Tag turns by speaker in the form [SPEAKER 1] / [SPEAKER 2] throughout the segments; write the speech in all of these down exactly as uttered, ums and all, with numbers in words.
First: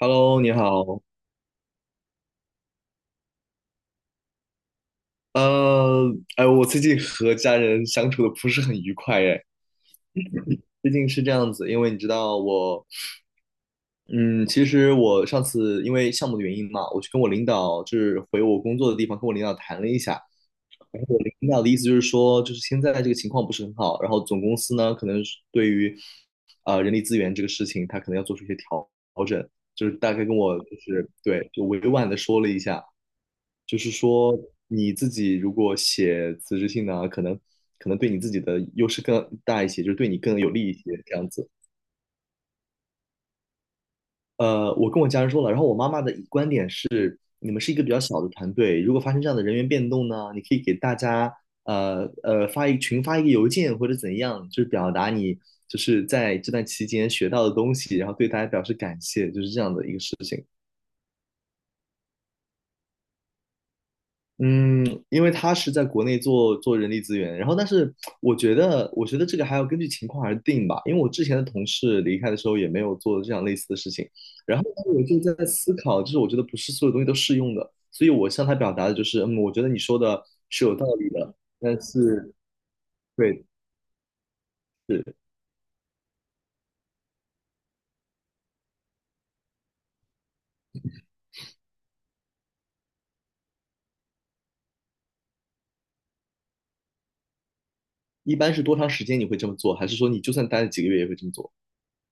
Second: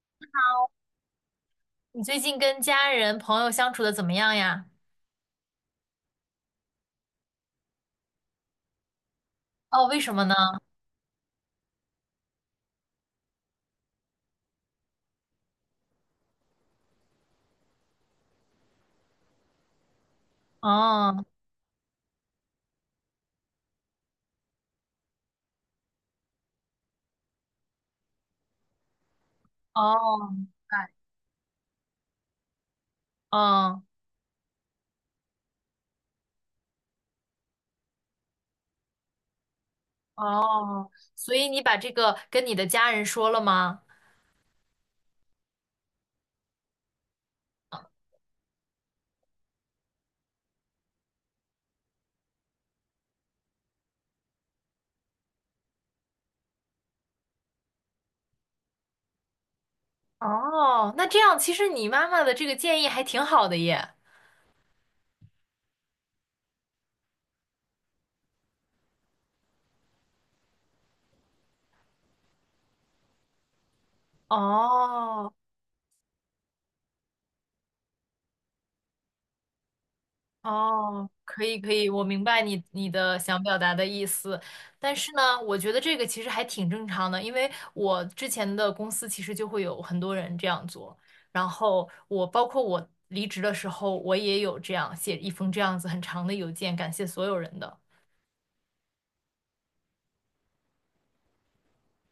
[SPEAKER 1] Hello，你好。
[SPEAKER 2] 你最近跟家人朋友相处的怎么样呀？
[SPEAKER 1] 呃，哎，我最近和家人相处的不是很愉快，哎，
[SPEAKER 2] 哦，为什么呢？
[SPEAKER 1] 最近是这样子，因为你知道我，嗯，其实我上次因为项目的原因嘛，我去跟我领导，就是回我工作的地方，跟我领导谈了一下。
[SPEAKER 2] 哦
[SPEAKER 1] 领导的意思就是说，就是现在这个情况不是很好，然后总公司呢，可能是对于呃人力资源这个事情，他可能要做出一些调调整，就是大概
[SPEAKER 2] 哦，
[SPEAKER 1] 跟我
[SPEAKER 2] 明
[SPEAKER 1] 就是对，就委婉的说了一下。就
[SPEAKER 2] 哦
[SPEAKER 1] 是说你自己如果写辞职信呢，可能可能对你自己的优势更大一些，就是对你更有利一些
[SPEAKER 2] 哦，
[SPEAKER 1] 这样
[SPEAKER 2] 所以
[SPEAKER 1] 子。
[SPEAKER 2] 你把这个跟你的家人说了吗？
[SPEAKER 1] 呃，我跟我家人说了，然后我妈妈的观点是，你们是一个比较小的团队，如果发生这样的人员变动呢，你可以给大家呃呃发一群发一个邮件或者怎样，就是表达你就是在这段期间学到的东西，然后对大家表示感谢，就是这样的一个事情。
[SPEAKER 2] 哦，那这样其实你妈妈的这个建议还挺好的耶。
[SPEAKER 1] 嗯，因为他是在国内做做人力资源，然后但是我觉得，我觉得这个还要根据情况而定吧。因为我之前的同事离开的时候也没有做这样类似的事情，然后呢，我就
[SPEAKER 2] 哦
[SPEAKER 1] 在思考，就是我觉得不是所有东西都适用的，所以我向他表达的就是，嗯，我觉得你说的是有道
[SPEAKER 2] 哦，
[SPEAKER 1] 理的，
[SPEAKER 2] 可以可
[SPEAKER 1] 但
[SPEAKER 2] 以，我明
[SPEAKER 1] 是
[SPEAKER 2] 白你你的想
[SPEAKER 1] 对，
[SPEAKER 2] 表达的意思，但是
[SPEAKER 1] 是
[SPEAKER 2] 呢，我觉得这个其实还挺正常的，因为我之前的公司其实就会有很多人这样做，然后我包括我离职的时候，我也有这样写一封这样子很长的邮件，感谢所有人的。
[SPEAKER 1] 一般是多长时间你会这么做，还是说你就算待了几个月也会这么做？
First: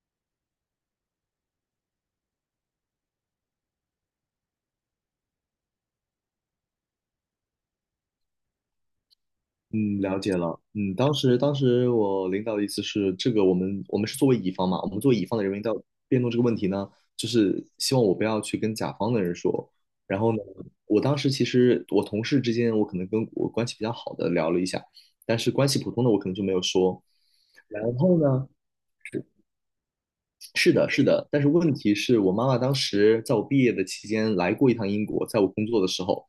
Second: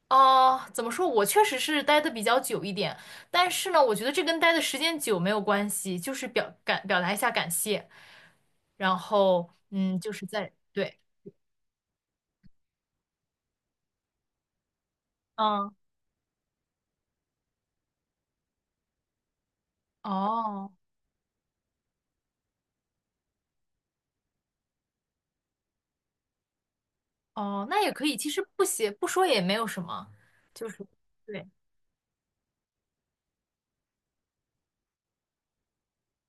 [SPEAKER 2] 哦，怎么说？我确实是待的比较久一点，但是呢，我觉得这跟待的时间久没有关系，就是表感表达一下感谢，然后嗯，
[SPEAKER 1] 嗯，
[SPEAKER 2] 就
[SPEAKER 1] 了
[SPEAKER 2] 是
[SPEAKER 1] 解
[SPEAKER 2] 在
[SPEAKER 1] 了。嗯，
[SPEAKER 2] 对，
[SPEAKER 1] 当时当时我领导的意思是，这个我们我们是作为乙方嘛，我们作为乙方的人员
[SPEAKER 2] 嗯，
[SPEAKER 1] 要辩论这个问题呢，就是希望我不要去跟甲方的人说。然后呢，
[SPEAKER 2] 哦。
[SPEAKER 1] 我当时其实我同事之间，我可能跟我关系比较好的聊了一下，但是关系普通的我可能就没有说。
[SPEAKER 2] 哦，那
[SPEAKER 1] 然
[SPEAKER 2] 也可以，
[SPEAKER 1] 后
[SPEAKER 2] 其实
[SPEAKER 1] 呢，
[SPEAKER 2] 不写不说也没有什么，就
[SPEAKER 1] 是
[SPEAKER 2] 是
[SPEAKER 1] 的，是的，但
[SPEAKER 2] 对，
[SPEAKER 1] 是问题是我妈妈当时在我毕业的期间来过一趟英国，在我工作的时候，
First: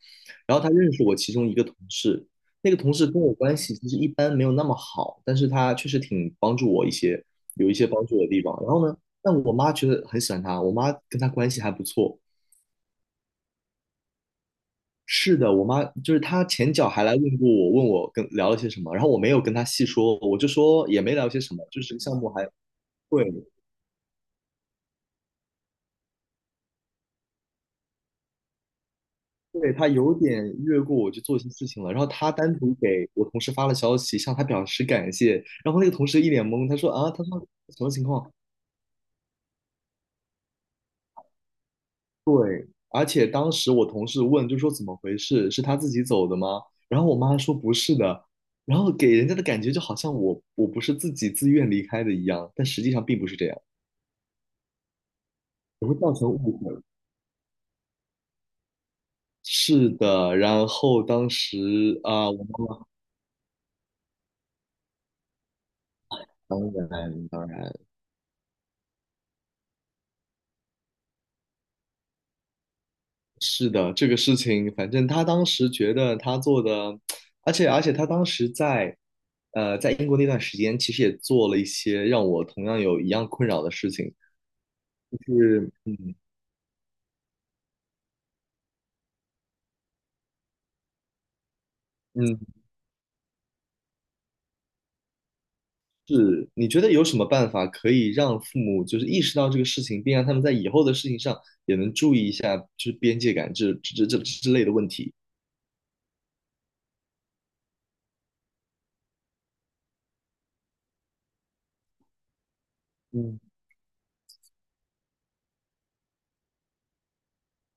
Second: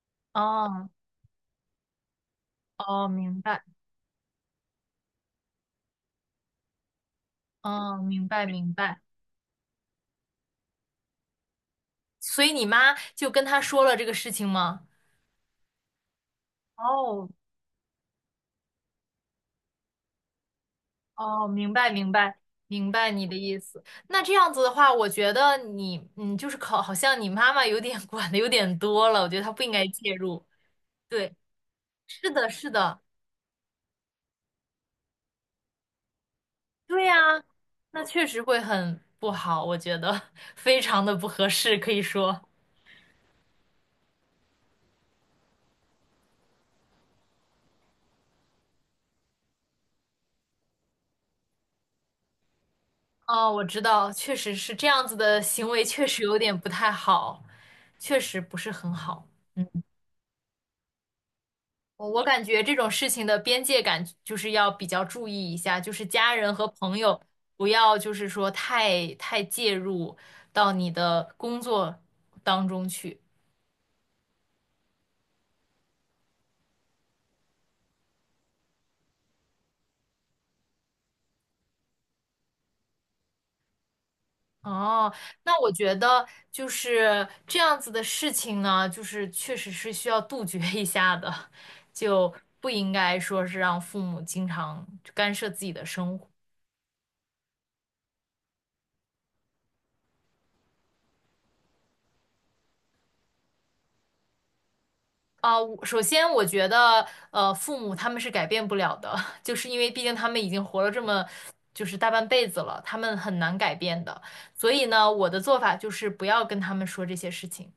[SPEAKER 1] 然后她
[SPEAKER 2] 哦
[SPEAKER 1] 认识我其中一个同事，那个同
[SPEAKER 2] 哦，
[SPEAKER 1] 事跟我
[SPEAKER 2] 明
[SPEAKER 1] 关
[SPEAKER 2] 白，
[SPEAKER 1] 系其实一般没有那么好，但是他确实挺帮助我一些，有一些
[SPEAKER 2] 哦，
[SPEAKER 1] 帮助我
[SPEAKER 2] 明
[SPEAKER 1] 的地
[SPEAKER 2] 白
[SPEAKER 1] 方。然
[SPEAKER 2] 明
[SPEAKER 1] 后呢，
[SPEAKER 2] 白。
[SPEAKER 1] 但我妈觉得很喜欢他，我妈跟他关系还不错。
[SPEAKER 2] 所以你妈就跟他说了这个事情吗？
[SPEAKER 1] 是的，我妈就是她前脚还来
[SPEAKER 2] 哦
[SPEAKER 1] 问过我，问我跟聊了些什么，然后我没有跟她细说，我就说也没聊些
[SPEAKER 2] 哦，
[SPEAKER 1] 什么，
[SPEAKER 2] 明
[SPEAKER 1] 就
[SPEAKER 2] 白
[SPEAKER 1] 是这个
[SPEAKER 2] 明
[SPEAKER 1] 项目
[SPEAKER 2] 白
[SPEAKER 1] 还
[SPEAKER 2] 明白
[SPEAKER 1] 对，
[SPEAKER 2] 你的意思。那这样子的话，我觉得你嗯，就是考，好像你妈妈有点 管的有点多了，我觉得她不应
[SPEAKER 1] 对，
[SPEAKER 2] 该
[SPEAKER 1] 他
[SPEAKER 2] 介
[SPEAKER 1] 有点
[SPEAKER 2] 入。
[SPEAKER 1] 越过我去
[SPEAKER 2] 对，
[SPEAKER 1] 做一些事情了，然后
[SPEAKER 2] 是
[SPEAKER 1] 他
[SPEAKER 2] 的，
[SPEAKER 1] 单
[SPEAKER 2] 是
[SPEAKER 1] 独
[SPEAKER 2] 的，
[SPEAKER 1] 给我同事发了消息，向他表示感谢，然后那个同事一脸懵，他说
[SPEAKER 2] 对
[SPEAKER 1] 啊，他说
[SPEAKER 2] 呀，
[SPEAKER 1] 什么
[SPEAKER 2] 那
[SPEAKER 1] 情
[SPEAKER 2] 确
[SPEAKER 1] 况？
[SPEAKER 2] 实会很不好，我觉得 非常的不合适，可以说。
[SPEAKER 1] 对，而且当时我同事问，就说怎么回事？是他自己走的吗？然后我妈说不是的，然后给人家的感觉就好像我我不是自己自愿离开的一样，但实际上并不是这
[SPEAKER 2] 哦，
[SPEAKER 1] 样，
[SPEAKER 2] 我知道，确实是这样子的行为，
[SPEAKER 1] 也会
[SPEAKER 2] 确
[SPEAKER 1] 造
[SPEAKER 2] 实
[SPEAKER 1] 成
[SPEAKER 2] 有点
[SPEAKER 1] 误
[SPEAKER 2] 不
[SPEAKER 1] 会。
[SPEAKER 2] 太好，确实不是很好。嗯，
[SPEAKER 1] 是的，然后当时
[SPEAKER 2] 我我
[SPEAKER 1] 啊，我
[SPEAKER 2] 感觉
[SPEAKER 1] 妈
[SPEAKER 2] 这
[SPEAKER 1] 妈
[SPEAKER 2] 种事情的边界感就是要比较注意一下，就是家人
[SPEAKER 1] 当
[SPEAKER 2] 和朋友
[SPEAKER 1] 然当
[SPEAKER 2] 不
[SPEAKER 1] 然。
[SPEAKER 2] 要就是说太太介入到你的工作当中去。
[SPEAKER 1] 是的，这个事情，反正他当时觉得他做的，而且而且他当时在，呃，在英国那段时间，其实也做了一些让我同样有一样困扰的事情，
[SPEAKER 2] 哦，
[SPEAKER 1] 就
[SPEAKER 2] 那我
[SPEAKER 1] 是
[SPEAKER 2] 觉
[SPEAKER 1] 嗯
[SPEAKER 2] 得就是这样子的事情呢，就是确实是需要杜绝一下的，就
[SPEAKER 1] 嗯，
[SPEAKER 2] 不应该说是让父母经常干涉自己的生活。
[SPEAKER 1] 是你觉得有什么办法可以让父母就是意识到这个事情，并让他们在以后的事情上也能注意一下，就是边界感这这这之类的问题？
[SPEAKER 2] 啊，我首先我觉得，呃，父母他们是改变不了的，就是因为毕竟他们已经活了这么，就是大半辈子了，他们很
[SPEAKER 1] 嗯，
[SPEAKER 2] 难改变的。所以呢，我的做法就是不要跟他们说这些事情，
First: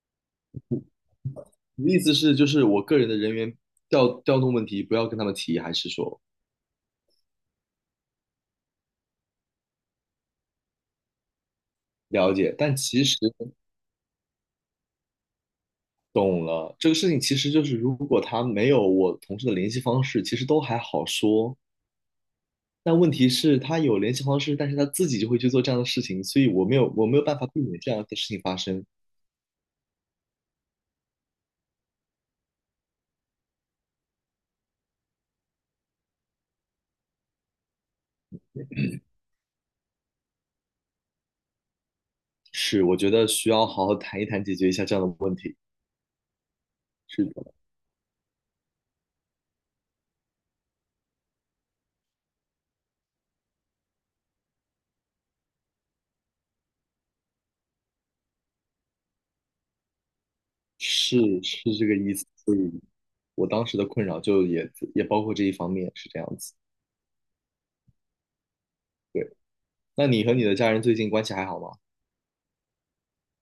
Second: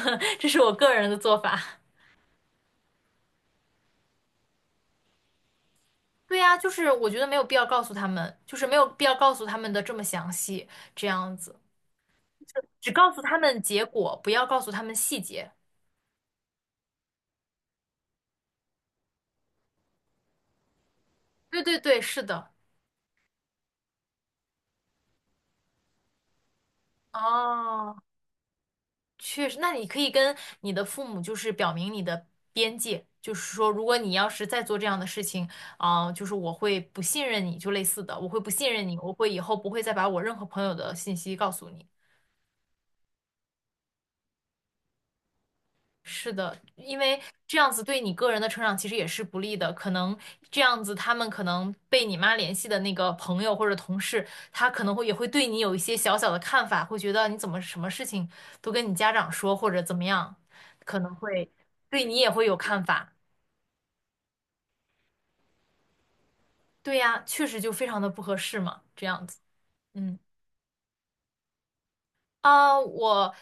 [SPEAKER 2] 这是我个人的做法。
[SPEAKER 1] 你的 意思是就是我个人的人员调调动问题不要跟他们提，还是说
[SPEAKER 2] 对呀，就是我觉得没有必要告诉他们，就是没有必要告诉他们的这么详细，这样子，
[SPEAKER 1] 了解？但
[SPEAKER 2] 只
[SPEAKER 1] 其
[SPEAKER 2] 告
[SPEAKER 1] 实。
[SPEAKER 2] 诉他们结果，不要告诉他们细节。
[SPEAKER 1] 懂了，这个事情其实就是，如果他没有我同事的联系方式，其实都还好说。
[SPEAKER 2] 对对对，是的。
[SPEAKER 1] 但问题是，他有联系方式，但是他自己就会去做这样的事情，所以我没有我没有办法避免这
[SPEAKER 2] 哦。
[SPEAKER 1] 样的事情发生。
[SPEAKER 2] 确实，那你可以跟你的父母就是表明你的边界，就是说，如果你要是再做这样的事情，啊、就是我会不信任你，就类似的，我会不信任你，我会以后不会再把我任何朋友的信息告诉你。
[SPEAKER 1] 是，我觉得需要好好谈一谈，解决一下这样的问题。
[SPEAKER 2] 是的，因为
[SPEAKER 1] 是的，
[SPEAKER 2] 这样子对你个人的成长其实也是不利的。可能这样子，他们可能被你妈联系的那个朋友或者同事，他可能会也会对你有一些小小的看法，会觉得你怎么什么事情都跟你家长说，或者怎么样，可能
[SPEAKER 1] 是
[SPEAKER 2] 会
[SPEAKER 1] 是这个
[SPEAKER 2] 对
[SPEAKER 1] 意
[SPEAKER 2] 你
[SPEAKER 1] 思。
[SPEAKER 2] 也会
[SPEAKER 1] 所
[SPEAKER 2] 有
[SPEAKER 1] 以
[SPEAKER 2] 看法。
[SPEAKER 1] 我当时的困扰就也也包括这一方面，是这样子。
[SPEAKER 2] 对呀，确实就非常的不合适嘛，这样子。
[SPEAKER 1] 那
[SPEAKER 2] 嗯。
[SPEAKER 1] 你和你的家人最近关系还好吗？
[SPEAKER 2] 啊，我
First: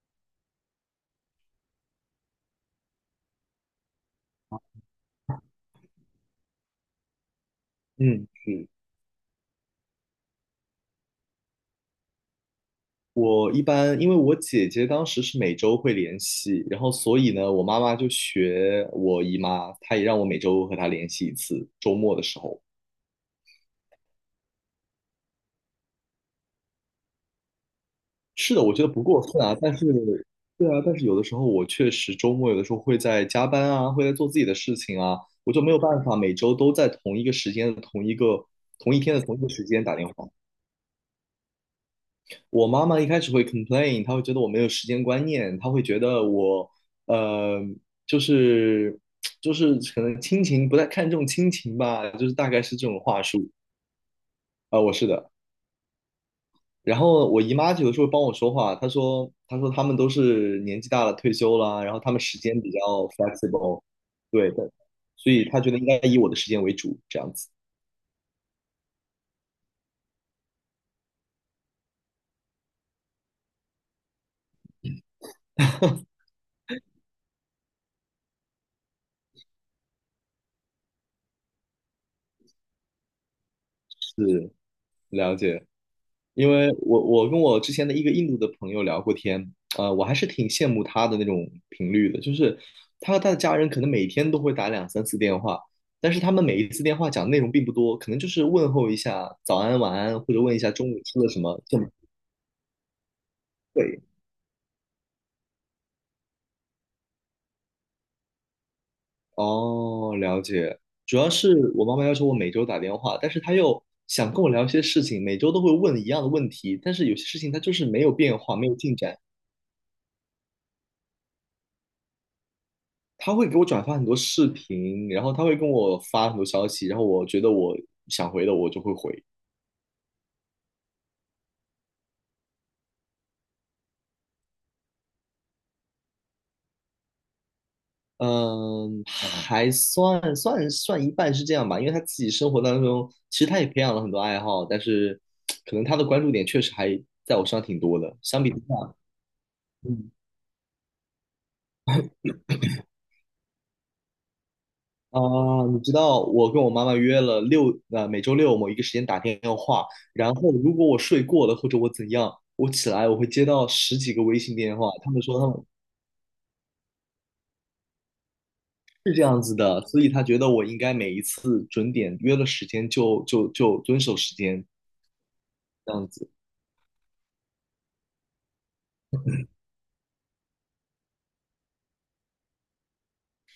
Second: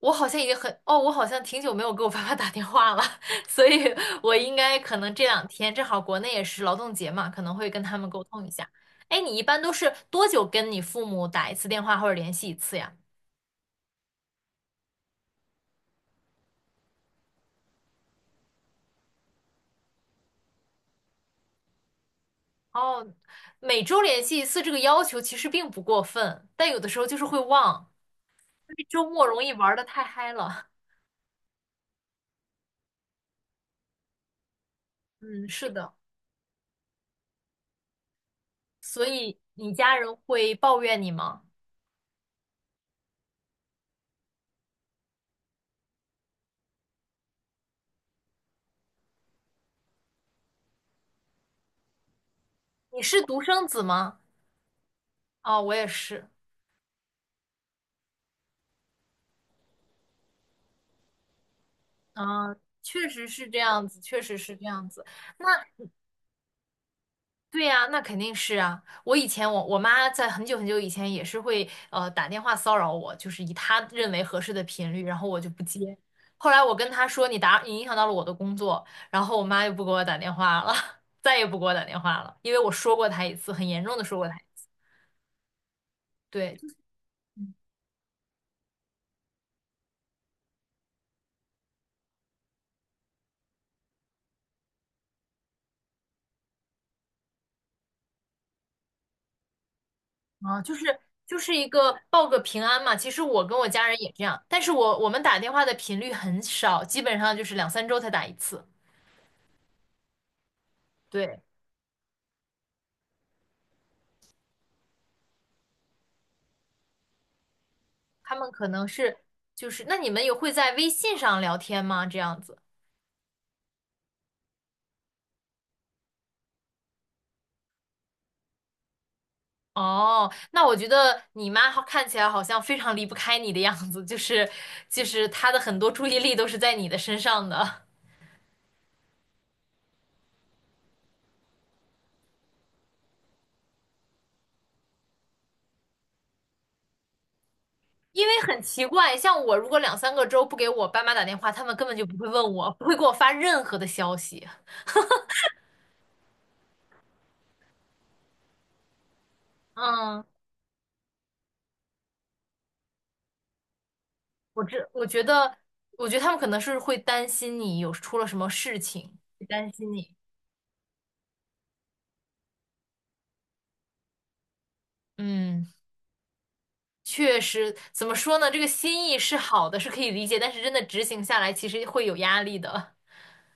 [SPEAKER 2] 我好像已经很哦，我好像挺久没有给我爸爸打电话了，所以我应该可能这两天正好国内也是劳动节嘛，可能会跟他们沟
[SPEAKER 1] 嗯，
[SPEAKER 2] 通一下。
[SPEAKER 1] 是。
[SPEAKER 2] 哎，你一般都是多久跟你父母打一次电话或者联系一次呀？
[SPEAKER 1] 我一般，因为我姐姐当时是每周会联系，然后所以呢，我妈妈就学我姨妈，她也让我每周和她联系一次，周末的时候。
[SPEAKER 2] 哦，每周联系一次这个要求其实并不过分，但有的时候就是会忘，
[SPEAKER 1] 是的，我
[SPEAKER 2] 因
[SPEAKER 1] 觉
[SPEAKER 2] 为
[SPEAKER 1] 得不
[SPEAKER 2] 周
[SPEAKER 1] 过
[SPEAKER 2] 末
[SPEAKER 1] 分
[SPEAKER 2] 容易
[SPEAKER 1] 啊，
[SPEAKER 2] 玩
[SPEAKER 1] 但
[SPEAKER 2] 的
[SPEAKER 1] 是，
[SPEAKER 2] 太嗨
[SPEAKER 1] 对
[SPEAKER 2] 了。
[SPEAKER 1] 啊，但是有的时候我确实周末有的时候会在加班啊，会在做自己的事情啊，
[SPEAKER 2] 嗯，
[SPEAKER 1] 我就
[SPEAKER 2] 是
[SPEAKER 1] 没有
[SPEAKER 2] 的，
[SPEAKER 1] 办法每周都在同一个时间、同一个同一
[SPEAKER 2] 所
[SPEAKER 1] 天的同
[SPEAKER 2] 以
[SPEAKER 1] 一个时
[SPEAKER 2] 你
[SPEAKER 1] 间打
[SPEAKER 2] 家
[SPEAKER 1] 电
[SPEAKER 2] 人
[SPEAKER 1] 话。
[SPEAKER 2] 会抱怨你吗？
[SPEAKER 1] 我妈妈一开始会 complain，她会觉得我没有时间观念，她会觉得我，呃，就是就是可能亲情不太看重亲情吧，就是大概是这种
[SPEAKER 2] 你是
[SPEAKER 1] 话
[SPEAKER 2] 独
[SPEAKER 1] 术。
[SPEAKER 2] 生子吗？
[SPEAKER 1] 啊、我是的。
[SPEAKER 2] 哦，我也是。
[SPEAKER 1] 然后我姨妈有的时候帮我说话，她说她说他们都是年纪大了退休了，然后他们时
[SPEAKER 2] 嗯，
[SPEAKER 1] 间比较
[SPEAKER 2] 确实是这
[SPEAKER 1] flexible，
[SPEAKER 2] 样子，确实
[SPEAKER 1] 对
[SPEAKER 2] 是这
[SPEAKER 1] 的，
[SPEAKER 2] 样子。
[SPEAKER 1] 所
[SPEAKER 2] 那
[SPEAKER 1] 以她觉得应该以我的时间为主，这样子
[SPEAKER 2] 对呀，那肯定是啊。我以前我我妈在很久很久以前也是会呃打电话骚扰我，就是以她认为合适的频率，然后我就不接。后来我跟她说你打你影响到了我的工作，然后我妈就不给我打电话了，再也不给我打电话了，因为我说过她一次，很严重的说过她一
[SPEAKER 1] 是
[SPEAKER 2] 次。
[SPEAKER 1] 了解。因
[SPEAKER 2] 对，就
[SPEAKER 1] 为
[SPEAKER 2] 是
[SPEAKER 1] 我我跟我之前的一个印度的朋友聊过天，呃，我还是挺羡慕他的那种频率的，就是他和他的家人可能每天都会打两三次电话，但是他们每一次电话讲的内容并不多，可能就是问候一下早安晚安，或者问一
[SPEAKER 2] 啊，
[SPEAKER 1] 下
[SPEAKER 2] 就是
[SPEAKER 1] 中午吃了
[SPEAKER 2] 就
[SPEAKER 1] 什
[SPEAKER 2] 是
[SPEAKER 1] 么，
[SPEAKER 2] 一
[SPEAKER 1] 这么
[SPEAKER 2] 个报个平安嘛。其实我跟我家人
[SPEAKER 1] 对。
[SPEAKER 2] 也这样，但是我我们打电话的频率很少，基本上就是两三周才打一次。
[SPEAKER 1] 哦，了解。主要
[SPEAKER 2] 对，
[SPEAKER 1] 是我妈妈要求我每周打电话，但是她又想跟我聊一些事情，每周都会问一样的问题，但是有些事情它就是没有
[SPEAKER 2] 他
[SPEAKER 1] 变
[SPEAKER 2] 们
[SPEAKER 1] 化，没
[SPEAKER 2] 可
[SPEAKER 1] 有
[SPEAKER 2] 能
[SPEAKER 1] 进
[SPEAKER 2] 是
[SPEAKER 1] 展。
[SPEAKER 2] 就是，那你们有会在微信上聊天吗？这样子？
[SPEAKER 1] 他会给我转发很多视频，然后他会跟我发很多消息，然后我觉得我想回的我就会回。
[SPEAKER 2] 哦，那我觉得你妈好看起来好像非常离不开你的样子，就是就是她的很多注意力都是在你的身上的，
[SPEAKER 1] 嗯，还算算算一半是这样吧，因为他自己生活当中，其实他也培养了很多爱好，但是可能他的关注点确实还在我身上挺多的。
[SPEAKER 2] 因为
[SPEAKER 1] 相比之
[SPEAKER 2] 很奇
[SPEAKER 1] 下，
[SPEAKER 2] 怪，像我如果两
[SPEAKER 1] 嗯
[SPEAKER 2] 三个周不给我爸妈打电话，他们根本就不会问我，不会给我发任何的消息。
[SPEAKER 1] 啊，你知道我跟我妈妈约了六呃每周六某一个时间打电话，
[SPEAKER 2] 嗯，
[SPEAKER 1] 然后如果我睡过了或者我怎样，我起来我会接到十几个微信
[SPEAKER 2] 我
[SPEAKER 1] 电
[SPEAKER 2] 这
[SPEAKER 1] 话，
[SPEAKER 2] 我
[SPEAKER 1] 他
[SPEAKER 2] 觉
[SPEAKER 1] 们说他
[SPEAKER 2] 得，
[SPEAKER 1] 们
[SPEAKER 2] 我觉得他们可能是会担心你有出了什么事
[SPEAKER 1] 是
[SPEAKER 2] 情，
[SPEAKER 1] 这样
[SPEAKER 2] 会
[SPEAKER 1] 子
[SPEAKER 2] 担
[SPEAKER 1] 的，
[SPEAKER 2] 心
[SPEAKER 1] 所以
[SPEAKER 2] 你。
[SPEAKER 1] 他觉得我应该每一次准点约了时间就就就遵守时间
[SPEAKER 2] 嗯。
[SPEAKER 1] 这样子。
[SPEAKER 2] 确实，怎么说呢？这个心意是好的，是可以理解，但是真的执行下来，其实会有压力的，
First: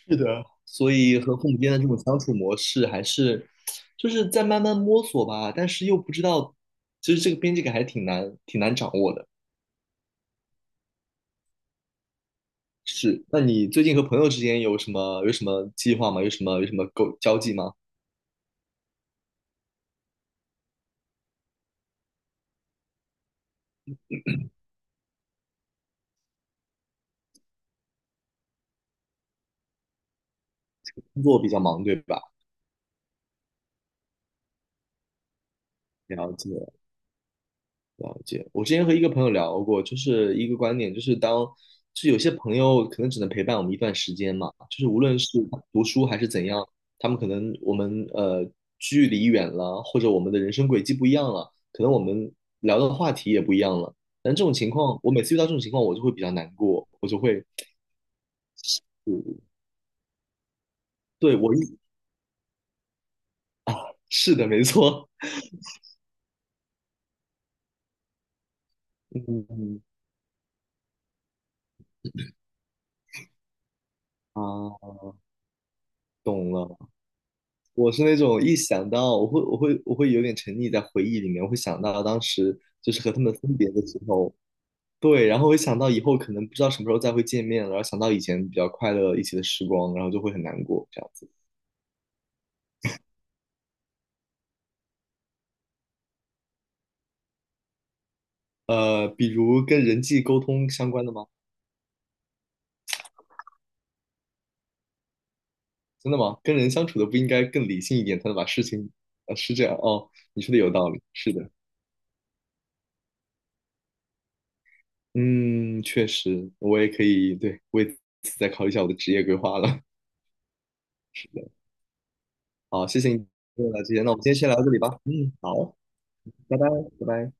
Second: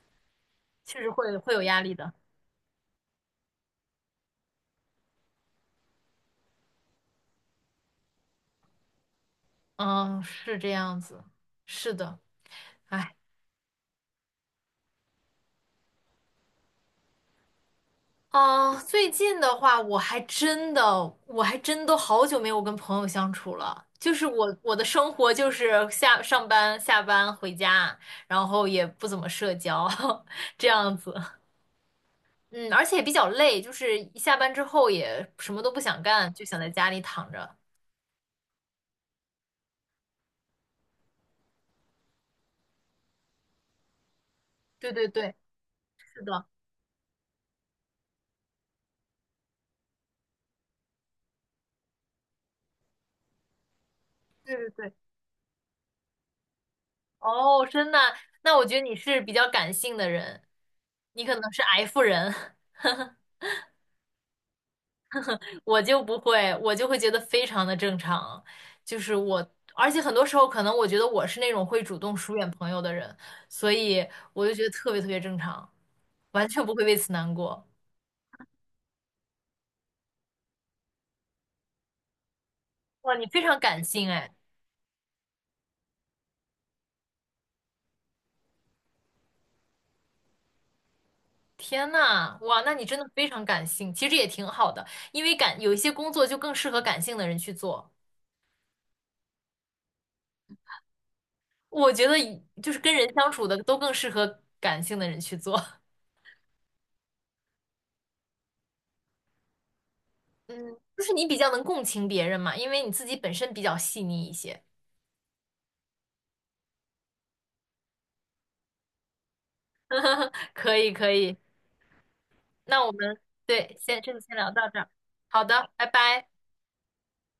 [SPEAKER 1] 是的，所
[SPEAKER 2] 确实
[SPEAKER 1] 以
[SPEAKER 2] 会
[SPEAKER 1] 和父
[SPEAKER 2] 会
[SPEAKER 1] 母之
[SPEAKER 2] 有
[SPEAKER 1] 间的
[SPEAKER 2] 压
[SPEAKER 1] 这
[SPEAKER 2] 力
[SPEAKER 1] 种
[SPEAKER 2] 的。
[SPEAKER 1] 相处模式还是就是在慢慢摸索吧，但是又不知道，其实这个边界感还挺难挺难掌握的。
[SPEAKER 2] 嗯，是这样子，是的，哎，
[SPEAKER 1] 是，那你最近和朋友之间有什么有什么计划吗？有什么有什么沟交际吗？
[SPEAKER 2] 嗯，最近的话，我还真的，我还真都好久没有跟朋友相处了。就是我我的生活就是下上班、下班回家，然后也不怎么社交，这样子。
[SPEAKER 1] 工作比较忙，对吧？
[SPEAKER 2] 嗯，而且也比较累，就是一下班之后也什么都不想干，
[SPEAKER 1] 了
[SPEAKER 2] 就想在
[SPEAKER 1] 解。
[SPEAKER 2] 家里躺着。
[SPEAKER 1] 了解，我之前和一个朋友聊过，就是一个观点，就是当，就是有些朋友可能只能陪伴我们一段时间嘛，就是
[SPEAKER 2] 对
[SPEAKER 1] 无
[SPEAKER 2] 对
[SPEAKER 1] 论是
[SPEAKER 2] 对。
[SPEAKER 1] 读书还
[SPEAKER 2] 是
[SPEAKER 1] 是怎
[SPEAKER 2] 的，
[SPEAKER 1] 样，他们可能我们呃距离远了，或者我们的人生轨迹不一样了，可能我们聊的话题也不一样了。但这种
[SPEAKER 2] 对对
[SPEAKER 1] 情
[SPEAKER 2] 对，
[SPEAKER 1] 况，我每次遇到这种情况，我就会比较难过，我就会，
[SPEAKER 2] 哦，真的，那我觉得你是比较感性的人，你可
[SPEAKER 1] 对，
[SPEAKER 2] 能
[SPEAKER 1] 我
[SPEAKER 2] 是
[SPEAKER 1] 一，
[SPEAKER 2] F 人，
[SPEAKER 1] 是的，没错，
[SPEAKER 2] 我就不会，我就会觉得非常的正常，就是我，
[SPEAKER 1] 嗯
[SPEAKER 2] 而且很多时候可能我觉得我是那种会主动疏远朋友的人，所以我就觉得
[SPEAKER 1] 啊，
[SPEAKER 2] 特别特别正常，完
[SPEAKER 1] 懂
[SPEAKER 2] 全不
[SPEAKER 1] 了。
[SPEAKER 2] 会为此难过。
[SPEAKER 1] 我是那种一想到我会我会我会有点沉溺在回忆里面，我会想到当时就是和
[SPEAKER 2] 哇，
[SPEAKER 1] 他
[SPEAKER 2] 你
[SPEAKER 1] 们
[SPEAKER 2] 非
[SPEAKER 1] 分
[SPEAKER 2] 常
[SPEAKER 1] 别的
[SPEAKER 2] 感
[SPEAKER 1] 时
[SPEAKER 2] 性哎，
[SPEAKER 1] 候，对，然后会想到以后可能不知道什么时候再会见面了，然后想到以前比较快乐一起的时光，然后就会很难过这样子。
[SPEAKER 2] 天呐，哇，那你真的非常感性，其实也挺好的，因为感有一些工作就更适合感性的人去做。
[SPEAKER 1] 呃，比如跟人际沟通相关的吗？
[SPEAKER 2] 我觉得以就是跟人相处的都更适合感性的人去做，
[SPEAKER 1] 真的吗？跟人相处的不应该更理性一点，才能把事情，呃，是这样哦，你说的有
[SPEAKER 2] 嗯，
[SPEAKER 1] 道理，
[SPEAKER 2] 就是你
[SPEAKER 1] 是
[SPEAKER 2] 比较
[SPEAKER 1] 的，
[SPEAKER 2] 能共情别人嘛，因为你自己本身比较细腻一些。
[SPEAKER 1] 嗯，确实，我也可以，对，为此再考虑一下我的职业规划了。
[SPEAKER 2] 可以，可
[SPEAKER 1] 是
[SPEAKER 2] 以，
[SPEAKER 1] 的。
[SPEAKER 2] 那
[SPEAKER 1] 好，
[SPEAKER 2] 我
[SPEAKER 1] 谢谢
[SPEAKER 2] 们
[SPEAKER 1] 你给我
[SPEAKER 2] 对，
[SPEAKER 1] 的这
[SPEAKER 2] 先
[SPEAKER 1] 些那
[SPEAKER 2] 这
[SPEAKER 1] 我
[SPEAKER 2] 次
[SPEAKER 1] 们今天
[SPEAKER 2] 先
[SPEAKER 1] 先
[SPEAKER 2] 聊
[SPEAKER 1] 聊到
[SPEAKER 2] 到
[SPEAKER 1] 这
[SPEAKER 2] 这
[SPEAKER 1] 里
[SPEAKER 2] 儿，
[SPEAKER 1] 吧。嗯，
[SPEAKER 2] 好
[SPEAKER 1] 好，
[SPEAKER 2] 的，拜拜。
[SPEAKER 1] 拜拜，拜拜。